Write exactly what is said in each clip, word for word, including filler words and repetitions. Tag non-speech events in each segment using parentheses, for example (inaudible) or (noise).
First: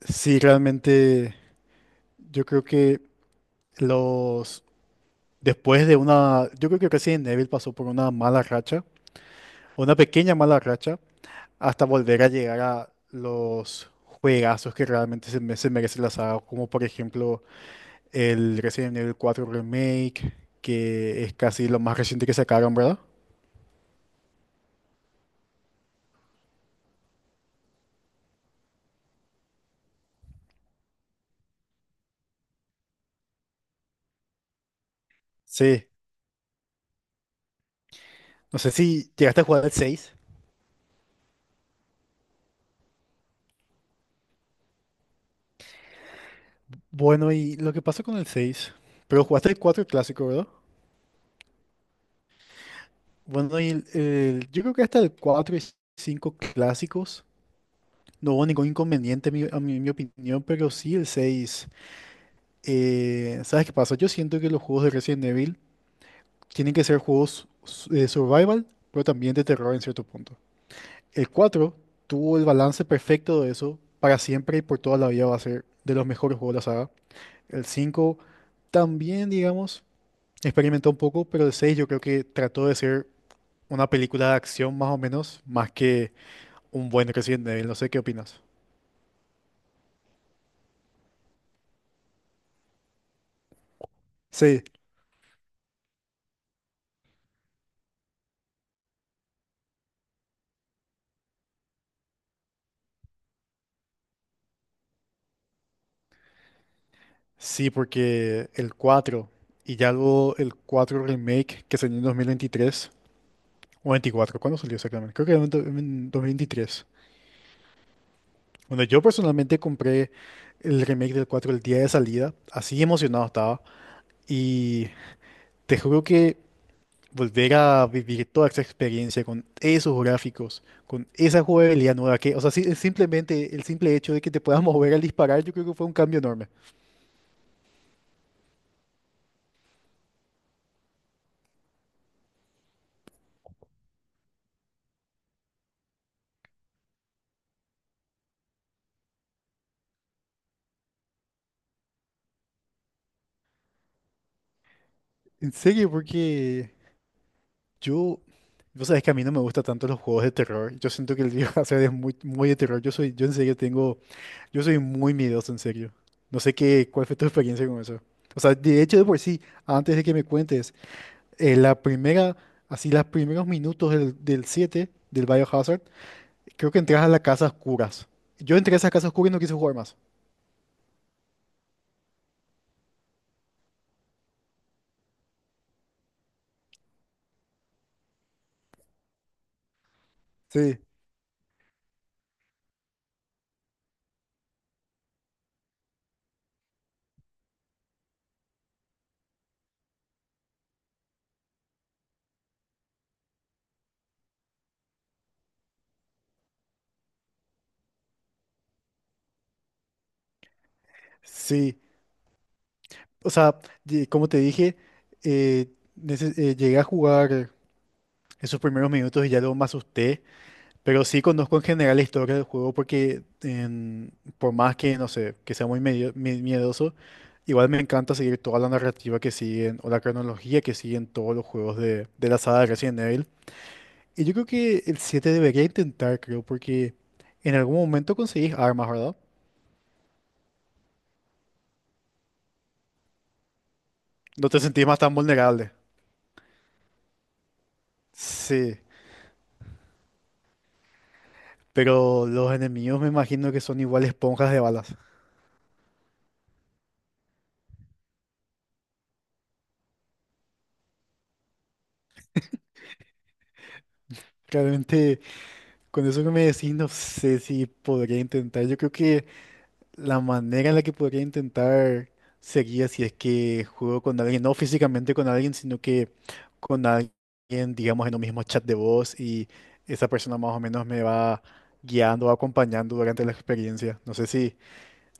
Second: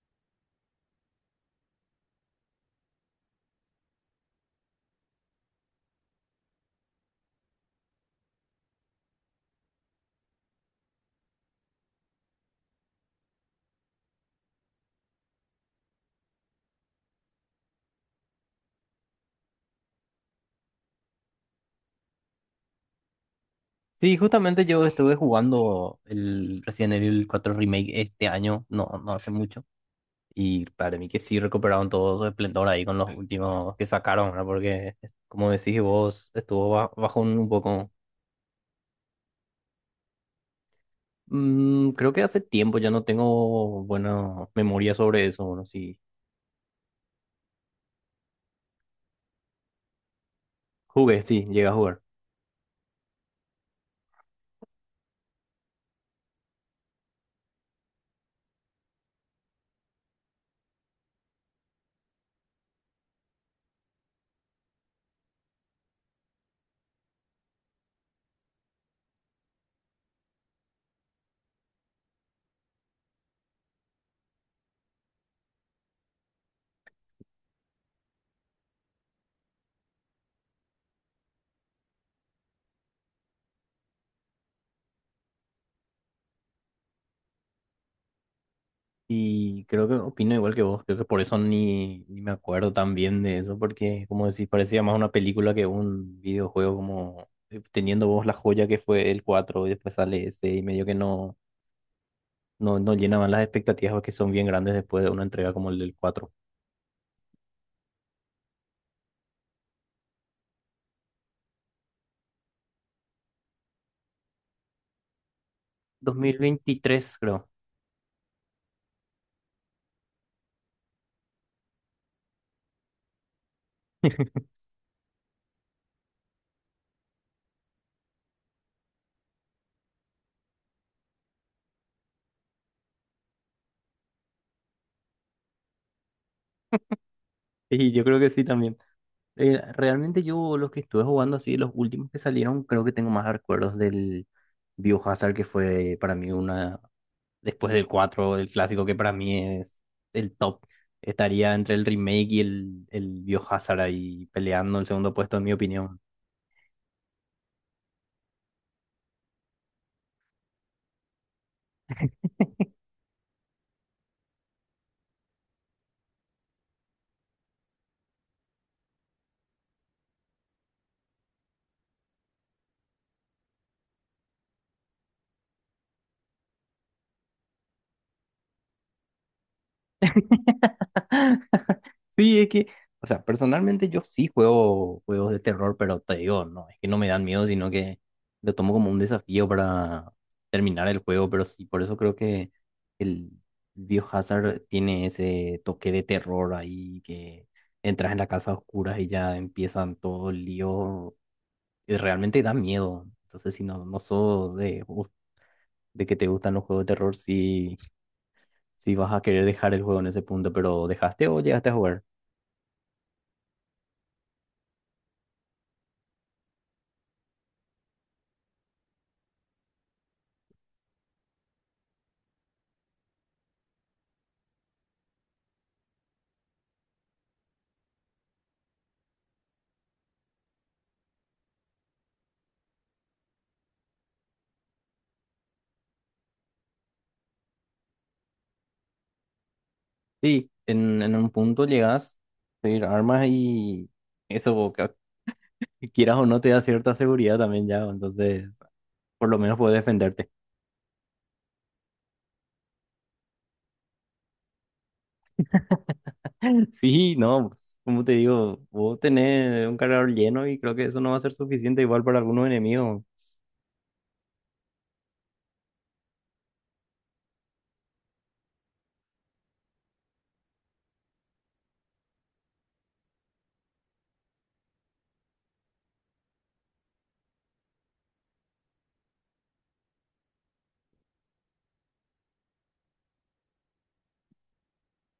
Sí, realmente yo creo que los después de una, yo creo que Resident Evil pasó por una mala racha, una pequeña mala racha, hasta volver a llegar a los juegazos que realmente se, me- se merece la saga, como por ejemplo el Resident Evil cuatro Remake, que es casi lo más reciente que sacaron, ¿verdad? Sí, justamente yo estuve jugando el Resident Evil cuatro Remake este año, no, no hace mucho, y para mí que sí recuperaron todo su esplendor ahí con los últimos que sacaron, ¿verdad? Porque, es- como decís Sí, vos, estuvo ba- bajo un, un poco... no sé si llegaste a jugar el seis. Mm, creo que hace tiempo ya no tengo buena memoria sobre eso, bueno, sí, Bueno, y lo que pasó con el seis, pero jugaste el cuatro clásico, ¿verdad? jugué, sí, llegué a jugar. Bueno, y el- el- yo creo que hasta el cuatro y cinco clásicos no hubo ningún inconveniente, mi- a mi, mi opinión, pero sí el seis. Eh, ¿sabes qué pasa? Yo siento que los juegos de Resident Evil tienen que ser juegos su- de survival, pero también de terror en cierto punto. El cuatro tuvo el balance perfecto de eso, para siempre y por toda la vida va a ser de los mejores juegos de la saga. El cinco también, digamos, experimentó un poco, pero el seis yo creo que trató de ser una película de acción más o menos, más que un buen Resident Evil, no sé qué opinas. Y creo que opino igual que vos, creo que por eso ni, ni me acuerdo tan bien de eso, porque como decís, Sí, parecía más una película que un videojuego, como eh, teniendo vos la joya que fue el cuatro y después sale ese y medio que no, no, no llenaban las expectativas que son bien grandes después de una entrega como el del cuatro. sí, porque el cuatro y ya luego el cuatro remake que salió en dos mil veintitrés o veinticuatro, ¿cuándo salió exactamente? Creo que era en do- en Dos mil dos mil veintitrés. veintitrés creo. Bueno, yo personalmente compré el remake del cuatro el día de salida, así emocionado estaba, (laughs) y te juro que volver a vivir toda esa experiencia con esos gráficos, con esa jugabilidad nueva que, o sea, sí- simplemente el simple hecho de que te puedas (laughs) mover al disparar, yo creo que fue un cambio enorme. Y yo creo que sí también. Eh, realmente yo los que estuve jugando así, los últimos que salieron, creo que tengo más recuerdos del Biohazard, que fue para mí una, después del cuatro el clásico que para mí es el top. Estaría entre el remake y el, el Biohazard ahí peleando el segundo puesto, en ¿En mi serio? opinión. Porque yo, vos sabés que a mí no me gustan tanto los juegos de terror. Yo siento que el League of Hazard (laughs) es muy, muy de terror. Yo soy, yo en serio tengo, yo soy muy miedoso, en serio. No sé qué, cuál fue tu experiencia con eso. O sea, de hecho, de por sí, antes de que me cuentes, eh, la primera, así, los primeros minutos del, del siete, del Biohazard, creo que entras a la casa oscuras. Yo entré a esa casa oscura y no quise jugar más. Sí, es que, o sea, personalmente yo sí juego juegos de terror, pero te digo, no, es que no me dan miedo, sino que lo tomo como un desafío para Sí, terminar el juego, pero sí, por eso creo que el Biohazard tiene ese toque de terror ahí que entras en la casa oscura y ya empiezan todo el lío y realmente da miedo. Entonces, si no, no sos de, uh, de que te gustan los juegos de terror, sí, sí vas a querer dejar el juego en ese punto, pero ¿dejaste o llegaste a sí. jugar? O sea, ye- como te dije, eh, nece- eh, llegué a jugar esos primeros minutos y ya luego me asusté. Pero sí conozco en general la historia del juego porque en- por más que, no sé, que sea muy medio- mi- miedoso, igual me encanta seguir toda la narrativa que siguen o la cronología que siguen todos los juegos de, de la saga de Resident Evil. Y yo creo que el siete debería intentar, creo, porque en algún momento conseguís armas, ¿verdad? Sí, en, en un punto llegas a pedir armas y No te eso, sentís ca- más tan vulnerable. que quieras o no, te da cierta seguridad también ya, entonces Sí, por lo menos puedes defenderte. (laughs) pero los enemigos me imagino que son igual esponjas de balas. Sí, no, como te digo, vos tenés un cargador lleno y creo que eso no va a ser suficiente igual para algunos enemigos. Realmente, con eso que me decís, no sé si podría intentar. Yo creo que la manera en la que podría intentar sería si es que juego con alguien, no físicamente con alguien, sino que con alguien, digamos, en un mismo chat de voz, y esa persona más o menos me va guiando o acompañando durante la experiencia. No sé si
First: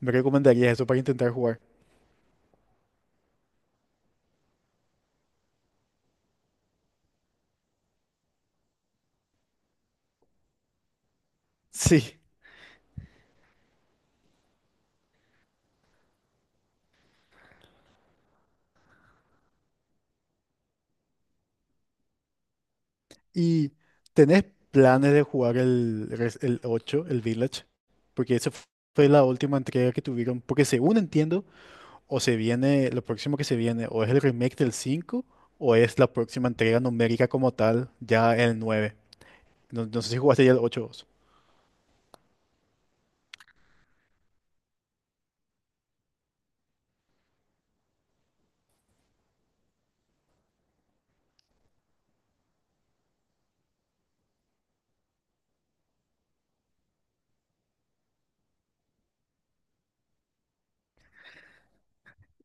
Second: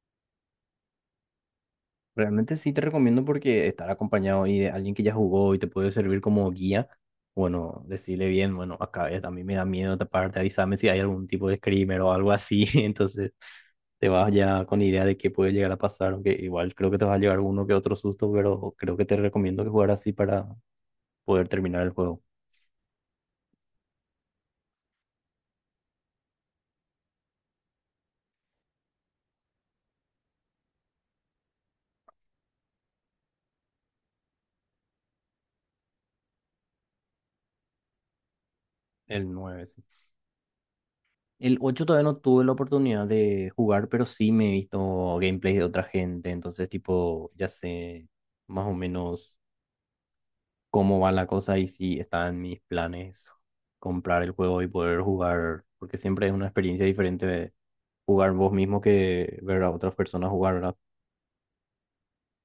me recomendarías eso para intentar jugar. (laughs) Realmente sí te recomiendo porque estar acompañado y de alguien que ya jugó y te puede servir como guía, bueno, decirle bien, bueno, acá es, a mí me da miedo taparte, avísame si hay algún tipo de screamer o Sí. algo así, (laughs) entonces te vas ya con idea de qué puede llegar a pasar, aunque igual creo que te va a llegar uno que otro susto, pero creo que te recomiendo que jugar así para poder terminar el juego. ¿Y tenés planes de jugar el, res- el ocho, el Village? Porque esa fu- fue la última entrega que tuvieron, porque según entiendo, o se viene, lo próximo que se viene, o es el remake del cinco o es la próxima entrega numérica como tal, ya el nueve. El nueve sí. No, no sé si jugaste ya el ocho vos. El ocho todavía no tuve la oportunidad de jugar, pero sí me he visto gameplay de otra gente, entonces tipo, ya sé más o menos cómo va la cosa y si está en mis planes comprar el juego y poder jugar, porque siempre es una experiencia diferente de jugar vos mismo que ver a otras personas jugar, ¿verdad?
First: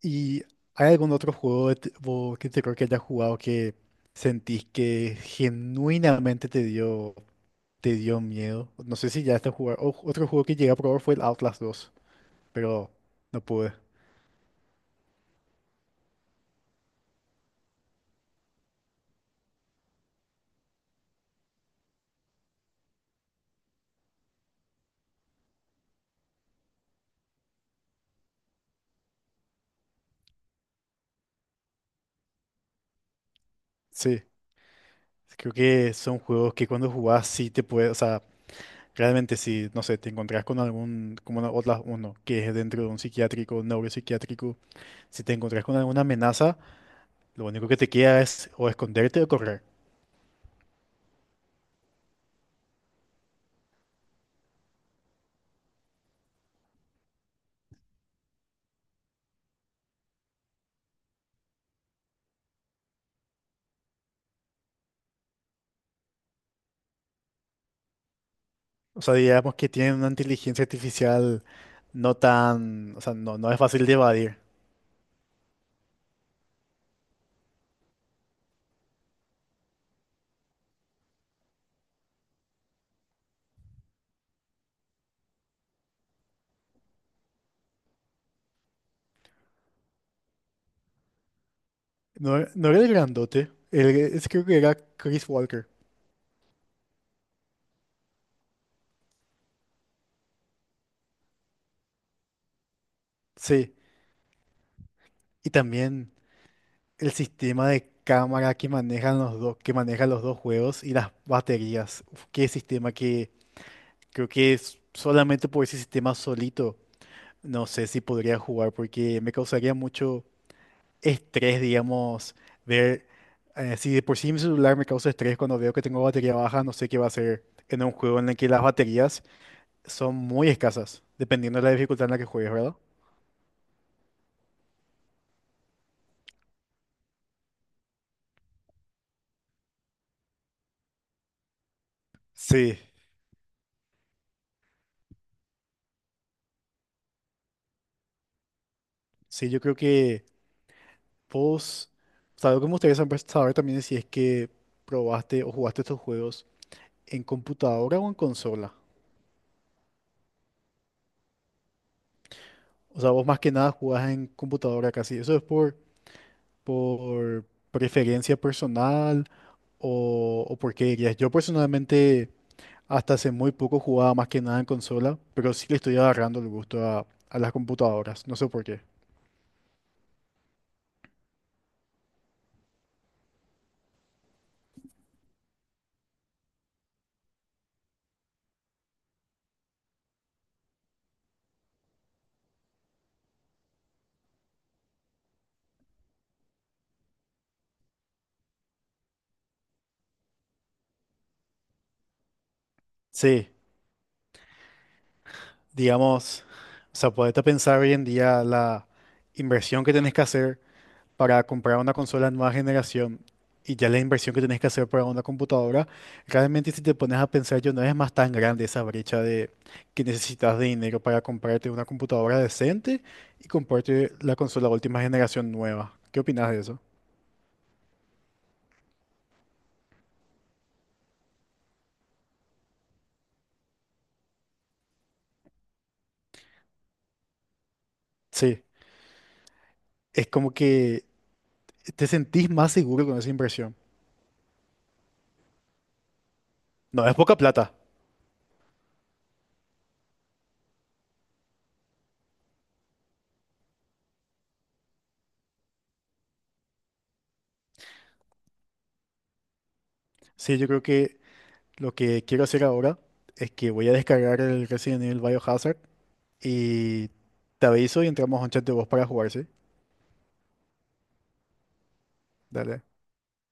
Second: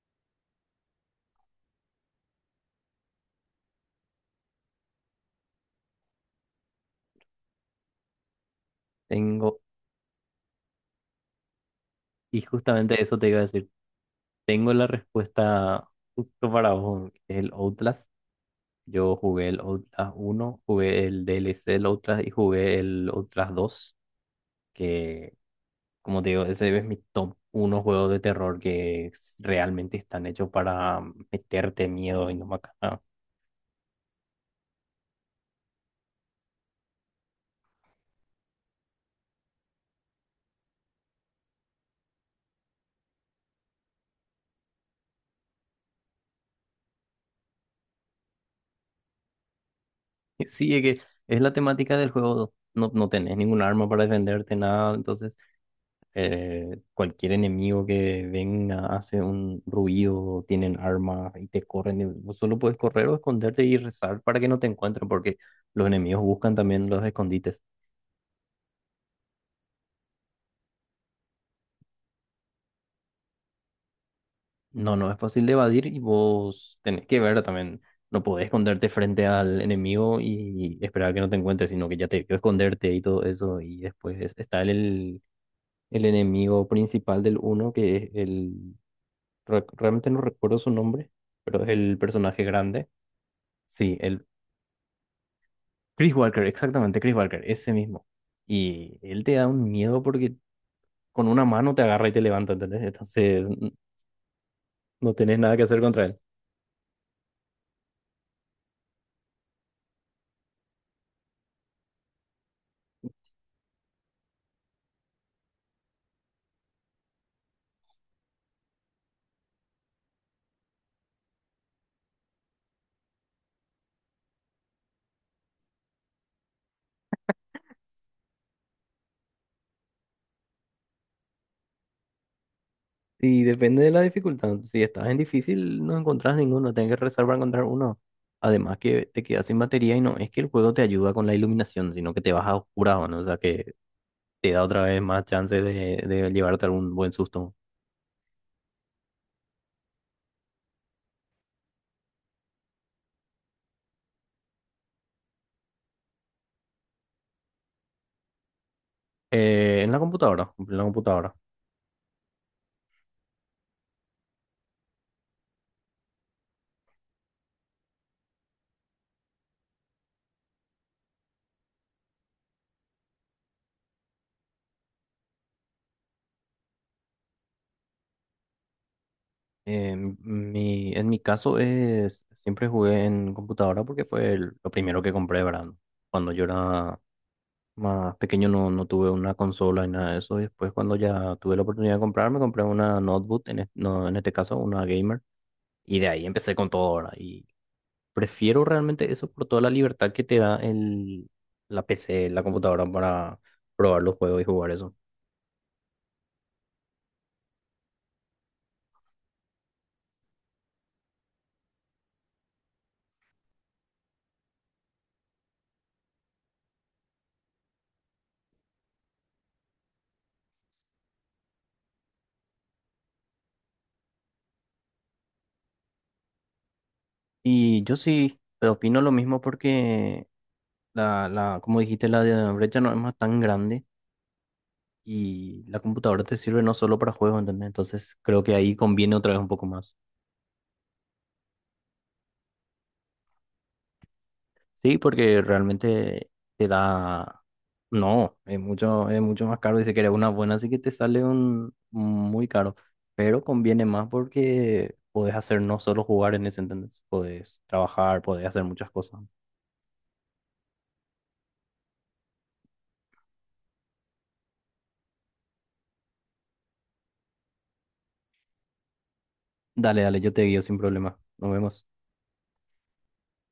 ¿Y hay algún otro juego de te- vos que te creo que hayas jugado que sentís que genuinamente te dio, te dio miedo? No sé si ya estás Tengo, jugando. Otro juego que llegué a probar fue el Outlast dos, y pero justamente eso te iba a no decir, pude. tengo la respuesta justo para vos, que es el Outlast. Yo jugué el Outlast uno, jugué el D L C del Outlast y jugué el Outlast dos. Que como te digo, ese es mi top unos juegos de terror que s- realmente están hechos para meterte miedo y no matar. Sí, creo que son juegos que cuando jugás sí te puede, o sea, realmente si, no sé, te encontrás con algún, como una- otras uno, que es dentro de un psiquiátrico, neuropsiquiátrico, si te encontrás con alguna amenaza, lo único que te queda es o esconderte o correr. (laughs) Sí, es que es la temática del juego. No, no tenés ningún arma para defenderte, nada. Entonces, eh, cualquier enemigo que venga hace un ruido, tienen armas y te corren. Y vos solo puedes correr o esconderte y rezar para que no te encuentren, porque los enemigos buscan también los escondites. O sea, digamos que tienen una inteligencia artificial no tan, o sea, no, no es fácil de evadir. No, no es fácil de evadir y vos tenés que ver también. No podés esconderte frente al enemigo y esperar que no te encuentre, sino que ya te vio esconderte y todo eso. Y después está el el enemigo principal del uno que es el... re- Realmente no recuerdo su nombre, pero es el No, personaje e- no era grande. el grandote, el, Sí, el es, creo que era Chris Walker. Chris Walker, exactamente, Chris Walker, ese mismo. Y él te da un miedo porque con una mano te agarra y te levanta, ¿entendés? Entonces n- Sí, no tenés y nada que hacer contra también él. el sistema de cámara que manejan los dos, que manejan los dos juegos y las baterías. Uf, qué sistema que creo que es solamente por ese sistema solito, no sé si podría jugar porque me causaría mucho estrés, digamos, ver, eh, si de por sí mi celular me causa estrés cuando veo que tengo batería baja, no sé qué va a hacer en un juego en el que las baterías son muy escasas, dependiendo de la dificultad en la que juegues, ¿verdad? Y depende de la dificultad. Si estás en difícil, no encontrás ninguno, tenés que rezar para encontrar uno. Además que te quedas sin batería y no es que el juego te ayuda con la iluminación, sino que te vas a Sí, oscuras, ¿no? O sea que te da otra vez más chance de, de llevarte algún buen susto. sí, yo creo que vos, o sea, algo que me gustaría saber saber también es si es que probaste o jugaste estos juegos en computadora o en consola. Eh, en la computadora, en la computadora. O sea, vos más que nada jugás en computadora casi. ¿Eso es por, por preferencia personal, o, o por qué dirías? Yo personalmente hasta hace muy poco jugaba más que nada en consola, pero sí le estoy agarrando el gusto a, a las computadoras. No sé por qué. Eh, mi, en mi caso es, siempre jugué en computadora porque fue el- lo primero que compré, ¿verdad? Cuando yo era más pequeño no, no tuve una consola ni nada de eso. Y después cuando ya tuve la oportunidad de comprar, me compré una notebook, en, es- no, en este caso una gamer. Y de ahí empecé con todo ahora. Y prefiero realmente eso por toda la libertad que te da el, la P C, la computadora para Sí, probar los juegos y jugar eso. digamos, o sea, podete pensar hoy en día la inversión que tenés que hacer para comprar una consola de nueva generación y ya la inversión que tenés que hacer para una computadora, realmente si te pones a pensar yo no es más tan grande esa brecha de que necesitas de dinero para comprarte una computadora decente y comprarte la consola de última generación nueva. ¿Qué opinas de eso? Y yo sí pero opino lo mismo porque la, la, como dijiste, la de- brecha no es más tan grande y la computadora te sirve no solo para juegos, ¿entendés? Entonces creo que Sí, ahí conviene otra vez un poco más. es como que te sentís más seguro con esa inversión. Sí, porque realmente te No, es poca da, plata. no, es mucho, es mucho más caro y si quieres una buena, así que te sale un muy caro. Pero conviene más porque podés hacer no solo jugar en ese, ¿entendés? Podés trabajar, podés hacer muchas cosas. Sí, yo creo que lo que quiero hacer ahora es que voy a descargar el Resident Evil Biohazard y te aviso y entramos a un chat de voz para jugar, ¿sí? Dale, dale, yo te guío sin problema. Nos vemos. Dale.